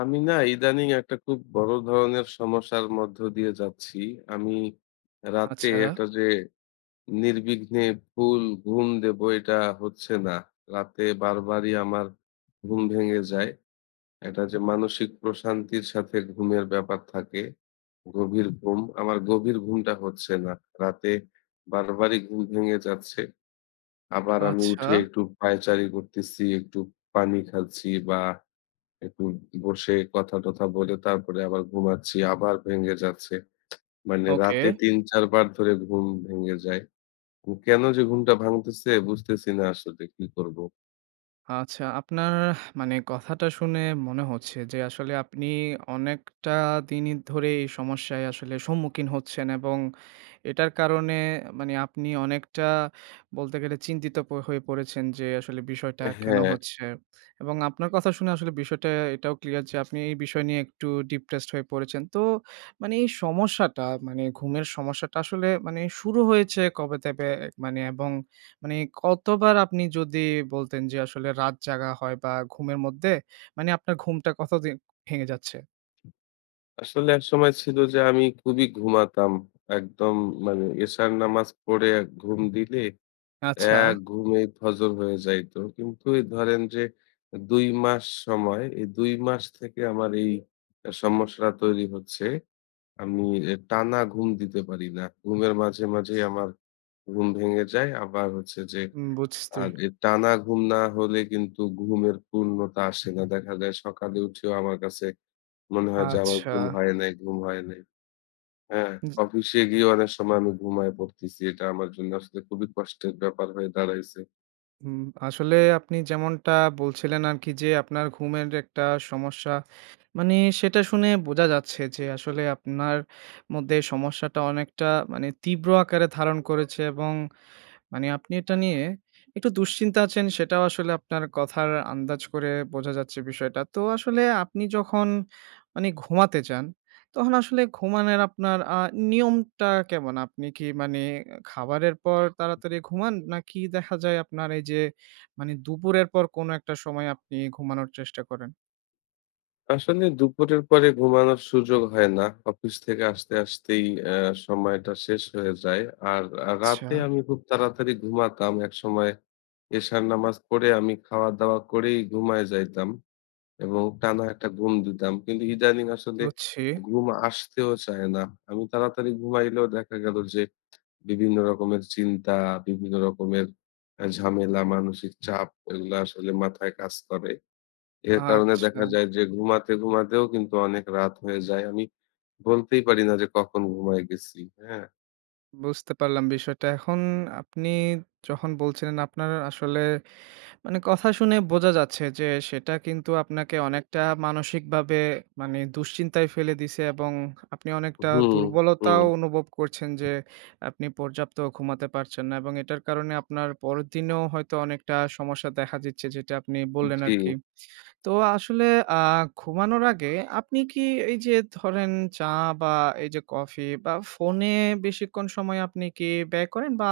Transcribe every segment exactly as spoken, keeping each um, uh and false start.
আমি না ইদানিং একটা খুব বড় ধরনের সমস্যার মধ্য দিয়ে যাচ্ছি। আমি রাতে আচ্ছা, একটা যে নির্বিঘ্নে ফুল ঘুম দেব এটা হচ্ছে না। রাতে বারবারই আমার ঘুম ভেঙে যায়। একটা যে মানসিক প্রশান্তির সাথে ঘুমের ব্যাপার থাকে, গভীর ঘুম। আমার গভীর ঘুমটা হচ্ছে না। রাতে বারবারই ঘুম ভেঙে যাচ্ছে। আবার আমি আচ্ছা, উঠে একটু পায়চারি করতেছি, একটু পানি খাচ্ছি বা একটু বসে কথা টথা বলে তারপরে আবার ঘুমাচ্ছি। আবার ভেঙে যাচ্ছে। মানে ওকে। রাতে তিন চার বার ধরে ঘুম ভেঙে যায়। কেন যে ঘুমটা ভাঙতেছে বুঝতেছি না, আসলে কি করব? আচ্ছা, আপনার মানে কথাটা শুনে মনে হচ্ছে যে আসলে আপনি অনেকটা দিনই ধরে এই সমস্যায় আসলে সম্মুখীন হচ্ছেন, এবং এটার কারণে মানে আপনি অনেকটা বলতে গেলে চিন্তিত প হয়ে পড়েছেন যে আসলে বিষয়টা কেন হ্যাঁ, হচ্ছে? এবং আপনার কথা শুনে আসলে বিষয়টা এটাও ক্লিয়ার যে আপনি এই বিষয় নিয়ে একটু ডিপ্রেসড হয়ে পড়েছেন। তো মানে এই সমস্যাটা মানে ঘুমের সমস্যাটা আসলে মানে শুরু হয়েছে কবে থেকে? মানে এবং মানে কতবার আপনি যদি বলতেন যে আসলে রাত জাগা হয় বা ঘুমের মধ্যে মানে আপনার ঘুমটা কতদিন ভেঙে যাচ্ছে? আসলে একসময় ছিল যে আমি খুবই ঘুমাতাম। একদম মানে এশার নামাজ পড়ে এক ঘুম দিলে আচ্ছা, এক ঘুমেই ফজর হয়ে যাইতো। কিন্তু এই ধরেন যে দুই মাস সময়, এই দুই মাস থেকে আমার এই সমস্যাটা তৈরি হচ্ছে। আমি এ টানা ঘুম দিতে পারি না। ঘুমের মাঝে, মাঝেই আমার ঘুম ভেঙে যায়। আবার হচ্ছে যে উম বুঝতে। আর এ টানা ঘুম না হলে কিন্তু ঘুমের পূর্ণতা আসে না। দেখা যায় সকালে উঠেও আমার কাছে মনে হয় যে আমার আচ্ছা। ঘুম হয় নাই, ঘুম হয় নাই। হ্যাঁ? জি। অফিসে গিয়ে অনেক সময় আমি ঘুমায় পড়তেছি। এটা আমার জন্য আসলে খুবই কষ্টের ব্যাপার হয়ে দাঁড়াইছে। উম আসলে আপনি যেমনটা বলছিলেন আরকি যে আপনার ঘুমের একটা সমস্যা। মানে সেটা শুনে বোঝা যাচ্ছে যে আসলে আপনার মধ্যে সমস্যাটা অনেকটা মানে তীব্র আকারে ধারণ করেছে, এবং মানে আপনি এটা নিয়ে একটু দুশ্চিন্তা আছেন, সেটাও আসলে আপনার কথার আন্দাজ করে বোঝা যাচ্ছে বিষয়টা। তো আসলে আপনি যখন মানে ঘুমাতে যান, তখন আসলে ঘুমানোর আপনার আ নিয়মটা কেমন? আপনি কি মানে খাবারের পর তাড়াতাড়ি ঘুমান? নাকি দেখা যায় আপনার এই যে মানে দুপুরের পর কোনো একটা সময় আপনি ঘুমানোর চেষ্টা করেন? আসলে দুপুরের পরে ঘুমানোর সুযোগ হয় না। অফিস থেকে আসতে, আসতেই অ্যা সময়টা শেষ হয়ে যায়। আর আ আচ্ছা, রাতে আমি খুব তাড়াতাড়ি ঘুমাতাম। একসময় এশার নামাজ পড়ে আমি খাওয়া-দাওয়া করেই ঘুমায় যাইতাম এবং টানা একটা ঘুম দিতাম। কিন্তু ইদানিং আসলে বুঝছি। ঘুম আসতেও চায় না। আমি তাড়াতাড়ি ঘুমাইলেও দেখা গেল যে বিভিন্ন রকমের চিন্তা, বিভিন্ন রকমের আ ঝামেলা, মানসিক চাপ এগুলা আসলে মাথায় কাজ করে। এর কারণে আচ্ছা, দেখা যায় যে ঘুমাতে, ঘুমাতেও কিন্তু অনেক রাত হয়ে যায়। আমি বলতেই পারি না যে কখন ঘুমায় গেছি। হ্যাঁ? বুঝতে পারলাম বিষয়টা। এখন আপনি যখন বলছিলেন আপনার আসলে মানে কথা শুনে বোঝা যাচ্ছে যে সেটা কিন্তু আপনাকে অনেকটা মানসিকভাবে মানে দুশ্চিন্তায় ফেলে দিছে, এবং আপনি অনেকটা হুম, হুম। দুর্বলতাও অনুভব করছেন যে আপনি পর্যাপ্ত ঘুমাতে পারছেন না, এবং এটার কারণে আপনার পরের দিনেও হয়তো অনেকটা সমস্যা দেখা দিচ্ছে যেটা আপনি বললেন জি। আর কি। তো আসলে আ ঘুমানোর আগে আপনি কি এই যে ধরেন চা বা এই যে কফি বা ফোনে বেশিক্ষণ সময় আপনি কি ব্যয় করেন? বা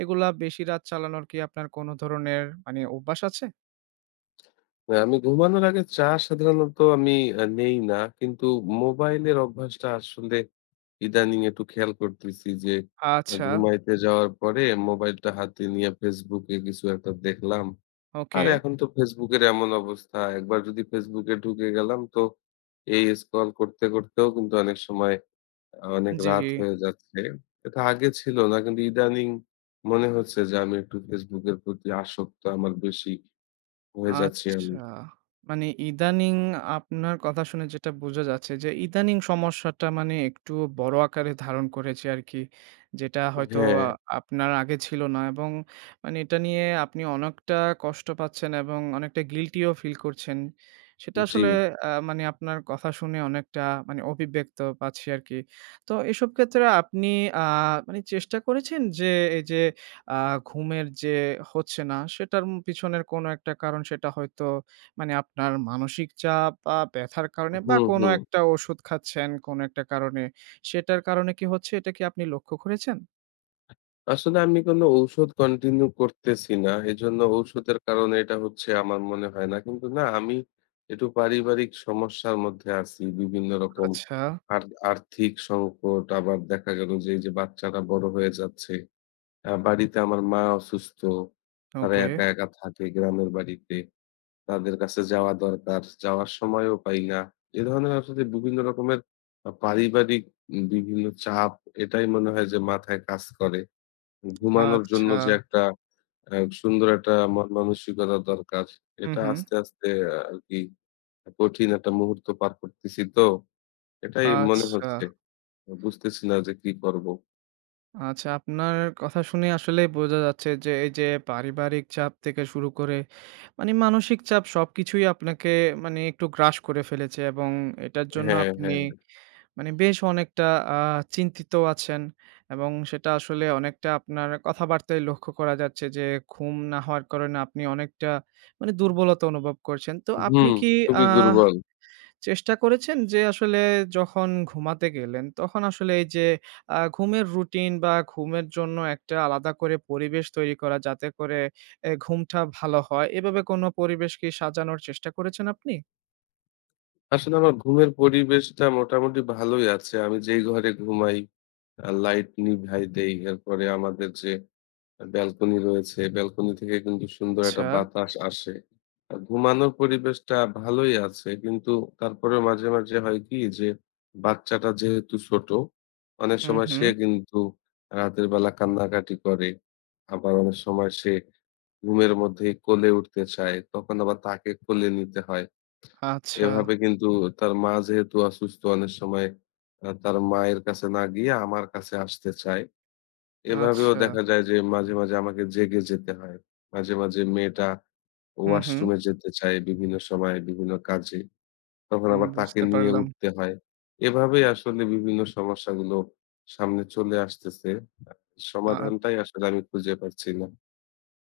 এগুলা বেশি রাত চালানোর কি আপনার কোনো ধরনের মানে অভ্যাস আছে? না, আমি ঘুমানোর আগে চা সাধারণত আমি আ নেই না। কিন্তু মোবাইলের অভ্যাসটা আসলে ইদানিং একটু খেয়াল করতেছি যে, আ আচ্ছা, ঘুমাইতে যাওয়ার পরে মোবাইলটা হাতে নিয়ে Facebook এ কিছু একটা দেখলাম। ওকে। আর এখন তো Facebook এর এমন অবস্থা, একবার যদি Facebook এ ঢুকে গেলাম তো এই স্ক্রল করতে, করতেও কিন্তু অনেক সময় আ অনেক জি। রাত হয়ে যাচ্ছে। এটা আগে ছিল না। কিন্তু ইদানিং মনে হচ্ছে যে আমি একটু Facebook এর প্রতি আসক্ত আমার বেশি হয়ে যাচ্ছি আচ্ছা। আমি। মানে ইদানিং আপনার কথা শুনে যেটা বোঝা যাচ্ছে যে ইদানিং সমস্যাটা মানে একটু বড় আকারে ধারণ করেছে আরকি। যেটা হয়তো হ্যাঁ। আ আপনার আগে ছিল না, এবং মানে এটা নিয়ে আপনি অনেকটা কষ্ট পাচ্ছেন এবং অনেকটা গিল্টিও ফিল করছেন। সেটা জি। আসলে আ মানে আপনার কথা শুনে অনেকটা মানে অভিব্যক্ত পাচ্ছি আরকি। তো এসব ক্ষেত্রে আপনি আ মানে চেষ্টা করেছেন যে এই যে আ ঘুমের যে হচ্ছে না সেটার উম পিছনের কোনো একটা কারণ সেটা হয়তো মানে আপনার মানসিক চাপ বা ব্যথার কারণে বা হুম, কোনো হুম। একটা ওষুধ খাচ্ছেন কোনো একটা কারণে। সেটার কারণে কি হচ্ছে এটা কি আপনি লক্ষ্য করেছেন? আসলে আমি কোন ঔষধ কন্টিনিউ করতেছি না। এজন্য ঔষধের কারণে এটা হচ্ছে আমার মনে হয় না। কিন্তু না, আমি একটু পারিবারিক সমস্যার মধ্যে আছি। বিভিন্ন রকম আচ্ছা, আর আর্থিক সংকট, আবার দেখা গেল যে এই যে বাচ্চাটা বড় হয়ে যাচ্ছে। আ বাড়িতে আমার মা অসুস্থ। তারা ওকে। একা, একা থাকে গ্রামের বাড়িতে। তাদের কাছে যাওয়া দরকার। যাওয়ার সময়ও পাই না। এ ধরনের আসলে বিভিন্ন রকমের আ পারিবারিক উম বিভিন্ন চাপ এটাই মনে হয় যে মাথায় কাজ করে। ঘুমানোর জন্য আচ্ছা। যে একটা অ্যা সুন্দর একটা মন মানসিকতা দরকার। হু, এটা হু। আস্তে, আস্তে আ আরকি কঠিন একটা মুহূর্ত পার করতেছি তো। এটাই মনে আচ্ছা, হচ্ছে। বুঝতেছি না যে কি করব? আচ্ছা, আপনার কথা শুনে আসলেই বোঝা যাচ্ছে যে এই যে পারিবারিক চাপ থেকে শুরু করে মানে মানসিক চাপ সবকিছুই আপনাকে মানে একটু গ্রাস করে ফেলেছে, এবং এটার জন্য হ্যাঁ, আপনি হ্যাঁ। মানে বেশ অনেকটা আ চিন্তিত আছেন, এবং সেটা আসলে অনেকটা আপনার কথাবার্তায় লক্ষ্য করা যাচ্ছে যে, ঘুম না হওয়ার কারণে আপনি অনেকটা মানে দুর্বলতা অনুভব করছেন। তো আপনি হুম, কি খুবই আহ দুর্বল। চেষ্টা করেছেন যে আসলে যখন ঘুমাতে গেলেন, তখন আসলে এই যে আ ঘুমের রুটিন বা ঘুমের জন্য একটা আলাদা করে পরিবেশ তৈরি করা যাতে করে এ ঘুমটা ভালো হয়, এভাবে কোনো পরিবেশ কি সাজানোর চেষ্টা করেছেন আপনি? আসলে আমার ঘুমের পরিবেশটা মোটামুটি ভালোই আছে। আমি যেই ঘরে ঘুমাই আ লাইট নিভাই দেই। এরপরে আমাদের যে আ ব্যালকনি রয়েছে, ব্যালকনি থেকে কিন্তু সুন্দর একটা আচ্ছা। বাতাস আসে। আ ঘুমানোর পরিবেশটা ভালোই আছে। কিন্তু তারপরেও মাঝে, মাঝে হয় কি যে বাচ্চাটা যেহেতু ছোট, অনেক হুম, সময় হুম। সে কিন্তু রাতের বেলা কান্নাকাটি করে। আবার অনেক সময় সে ঘুমের মধ্যেই কোলে উঠতে চায়, তখন আবার তাকে কোলে নিতে হয়। আচ্ছা, এভাবে কিন্তু তার মা যেহেতু অসুস্থ, অনেক সময় আ তার মায়ের কাছে না গিয়ে আমার কাছে আসতে চায়। এভাবেও আচ্ছা। দেখা যায় যে মাঝে, মাঝে আমাকে জেগে যেতে হয়। মাঝে, মাঝে মেয়েটা হুম, হুম। ওয়াশরুমে যেতে চায় বিভিন্ন সময়ে বিভিন্ন কাজে। তখন হুম, আবার তাকে বুঝতে নিয়ে পারলাম। উঠতে হয়। এভাবেই আসলে বিভিন্ন সমস্যাগুলো সামনে চলে আসতেছে। আ সমাধানটাই আসলে আমি খুঁজে পাচ্ছি না।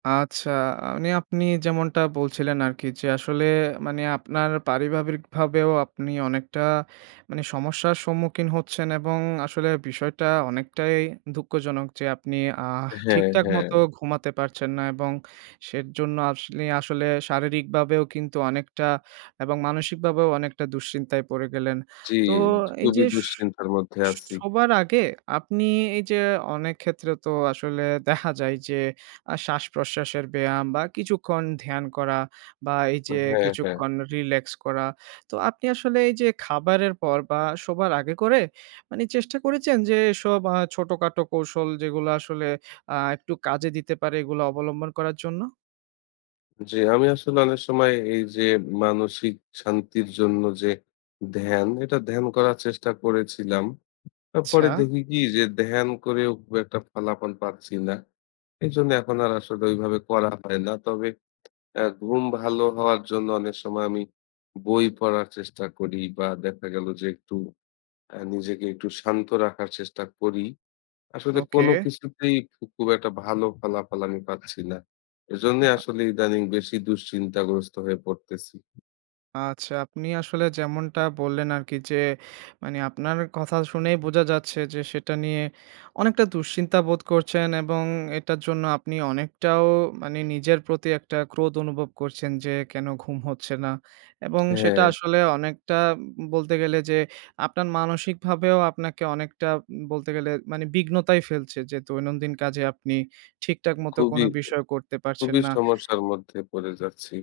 আচ্ছা, মানে আপনি যেমনটা বলছিলেন আরকি যে আসলে মানে আপনার পারিবারিকভাবেও আপনি অনেকটা মানে সমস্যার সম্মুখীন হচ্ছেন, এবং আসলে বিষয়টা অনেকটাই দুঃখজনক যে আপনি আহ হ্যাঁ, ঠিকঠাক হ্যাঁ। মতো ঘুমাতে পারছেন না, এবং সেজন্য আপনি আসলে শারীরিকভাবেও কিন্তু অনেকটা এবং মানসিকভাবেও অনেকটা দুশ্চিন্তায় পড়ে গেলেন। জি, তো এই খুবই যে দুশ্চিন্তার মধ্যে আছি। সবার আগে আপনি এই যে অনেক ক্ষেত্রে তো আসলে দেখা যায় যে আ শ্বাসপ্রশ্বাসের ব্যায়াম বা কিছুক্ষণ ধ্যান করা বা এই যে হ্যাঁ, হ্যাঁ। কিছুক্ষণ রিল্যাক্স করা। তো আপনি আসলে এই যে খাবারের পর বা শোবার আগে করে মানে চেষ্টা করেছেন যে এসব আ ছোটখাটো কৌশল যেগুলো আসলে আ একটু কাজে দিতে পারে এগুলো অবলম্বন করার জন্য? জি, আমি আসলে অনেক সময় এই যে মানসিক শান্তির জন্য যে ধ্যান, এটা ধ্যান করার চেষ্টা করেছিলাম। আচ্ছা, তারপরে দেখি কি যে ধ্যান করেও খুব একটা ফলাফল পাচ্ছি না। এজন্য এখন আর আসলে ওইভাবে করা হয় না। তবে অ্যা ঘুম ভালো হওয়ার জন্য অনেক সময় আমি বই পড়ার চেষ্টা করি বা দেখা গেল যে একটু অ্যা নিজেকে একটু শান্ত রাখার চেষ্টা করি। আসলে ওকে। কোনো কিছুতেই খু খুব একটা ভালো ফলাফল আমি পাচ্ছি না। এজন্যে আ আসলে ইদানিং বেশি দুশ্চিন্তাগ্রস্ত হয়ে পড়তেছি। আচ্ছা, আপনি আসলে যেমনটা বললেন আরকি যে, মানে আপনার কথা শুনেই বোঝা যাচ্ছে যে, সেটা নিয়ে অনেকটা দুশ্চিন্তা বোধ করছেন, এবং এটার জন্য আপনি অনেকটাও মানে নিজের প্রতি একটা ক্রোধ অনুভব করছেন যে, কেন ঘুম হচ্ছে না? এবং সেটা হ্যাঁ, আসলে অনেকটা বলতে গেলে যে, আপনার মানসিকভাবেও আপনাকে অনেকটা বলতে গেলে মানে বিঘ্নতায় ফেলছে যে, দৈনন্দিন কাজে আপনি ঠিকঠাক মতো খুবই, কোনো বিষয় করতে পারছেন খুবই না। সমস্যার মধ্যে পড়ে যাচ্ছি।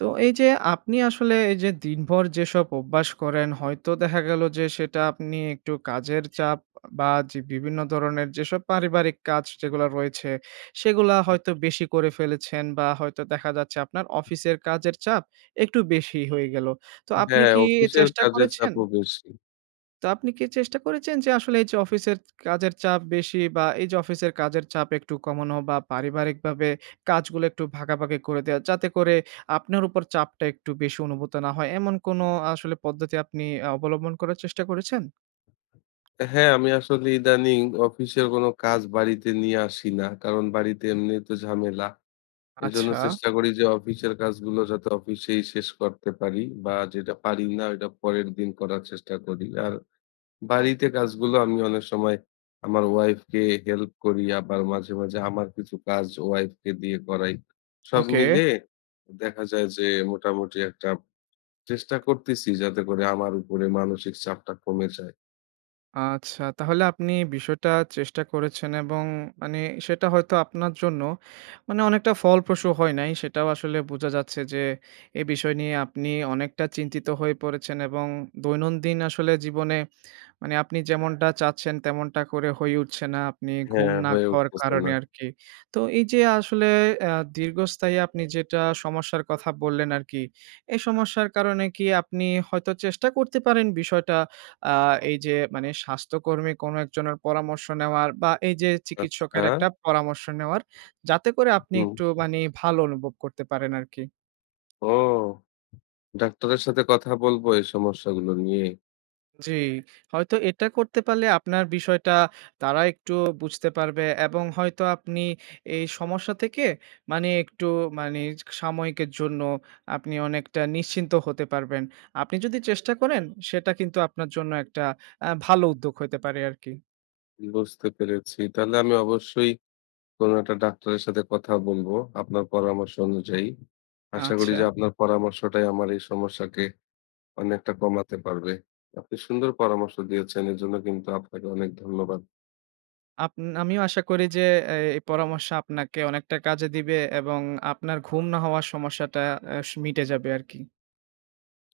তো এই যে আপনি আসলে এই যে দিনভর যেসব অভ্যাস করেন হয়তো দেখা গেল যে সেটা আপনি একটু কাজের চাপ বা যে বিভিন্ন ধরনের যেসব পারিবারিক কাজ যেগুলো রয়েছে সেগুলা হয়তো বেশি করে ফেলেছেন, বা হয়তো দেখা যাচ্ছে আপনার অফিসের কাজের চাপ একটু বেশি হয়ে গেল। তো আপনি হ্যাঁ, কি অফিসের চেষ্টা কাজের করেছেন? চাপও বেশি। তো আপনি কি চেষ্টা করেছেন যে আসলে এই যে অফিসের কাজের চাপ বেশি বা এই যে অফিসের কাজের চাপ একটু কমানো বা পারিবারিকভাবে কাজগুলো একটু ভাগাভাগি করে দেওয়া যাতে করে আপনার উপর চাপটা একটু বেশি অনুভূত না হয়, এমন কোনো আসলে পদ্ধতি আপনি আ অবলম্বন করার চেষ্টা করেছেন? হ্যাঁ, আমি আসলে ইদানিং অফিসের কোনো কাজ বাড়িতে নিয়ে আসি না। কারণ বাড়িতে এমনিই তো ঝামেলা। এজন্য আচ্ছা, চেষ্টা করি যে অফিসের কাজগুলো যাতে অফিসেই শেষ করতে পারি বা যেটা পারি না ওইটা পরের দিন করার চেষ্টা করি। আর বাড়িতে কাজগুলো আমি অনেক সময় আমার ওয়াইফকে হেল্প করি। আবার মাঝে, মাঝে আমার কিছু কাজ ওয়াইফকে দিয়ে করাই। সব ওকে। মিলে দেখা যায় যে মোটামুটি একটা চেষ্টা করতেছি যাতে করে আমার উপরে মানসিক চাপটা কমে যায়। আচ্ছা, তাহলে আপনি বিষয়টা চেষ্টা করেছেন, এবং মানে সেটা হয়তো আপনার জন্য মানে অনেকটা ফলপ্রসূ হয় নাই। সেটাও আসলে বোঝা যাচ্ছে যে এ বিষয় নিয়ে আপনি অনেকটা চিন্তিত হয়ে পড়েছেন, এবং দৈনন্দিন আসলে জীবনে মানে আপনি যেমনটা চাচ্ছেন তেমনটা করে হয়ে উঠছে না। আপনি ঘুম হ্যাঁ, না হয়ে হওয়ার উঠতেছে না। কারণে আরকি। তো এই যে আসলে আ দীর্ঘস্থায়ী আপনি যেটা সমস্যার কথা বললেন আরকি। এই সমস্যার কারণে কি আপনি হয়তো চেষ্টা করতে পারেন বিষয়টা, আ এই যে মানে স্বাস্থ্যকর্মী কোনো একজনের পরামর্শ নেওয়ার বা এই যে চিকিৎসকের আচ্ছা, একটা পরামর্শ নেওয়ার, যাতে করে আপনি হুম। একটু মানে ভালো অনুভব করতে পারেন আরকি। ও! ডাক্তারের সাথে কথা বলবো এই সমস্যাগুলো নিয়ে। জি, হয়তো এটা করতে পারলে আপনার বিষয়টা তারা একটু বুঝতে পারবে, এবং হয়তো আপনি এই সমস্যা থেকে মানে একটু মানে সাময়িকের জন্য আপনি অনেকটা নিশ্চিন্ত হতে পারবেন। আপনি যদি চেষ্টা করেন সেটা কিন্তু আপনার জন্য একটা আ ভালো উদ্যোগ হতে পারে আরকি। বুঝতে পেরেছি। তাহলে আমি অবশ্যই কোনো একটা ডাক্তারের সাথে কথা বলবো আপনার পরামর্শ অনুযায়ী। আশা করি আচ্ছা। যে আপনার পরামর্শটাই আমার এই সমস্যাকে অনেকটা কমাতে পারবে। আপনি সুন্দর পরামর্শ দিয়েছেন। এজন্য কিন্তু আপনাকে অনেক ধন্যবাদ। আপ আমিও আশা করি যে এ এই পরামর্শ আপনাকে অনেকটা কাজে দিবে, এবং আপনার ঘুম না হওয়ার সমস্যাটা আ মিটে যাবে আরকি।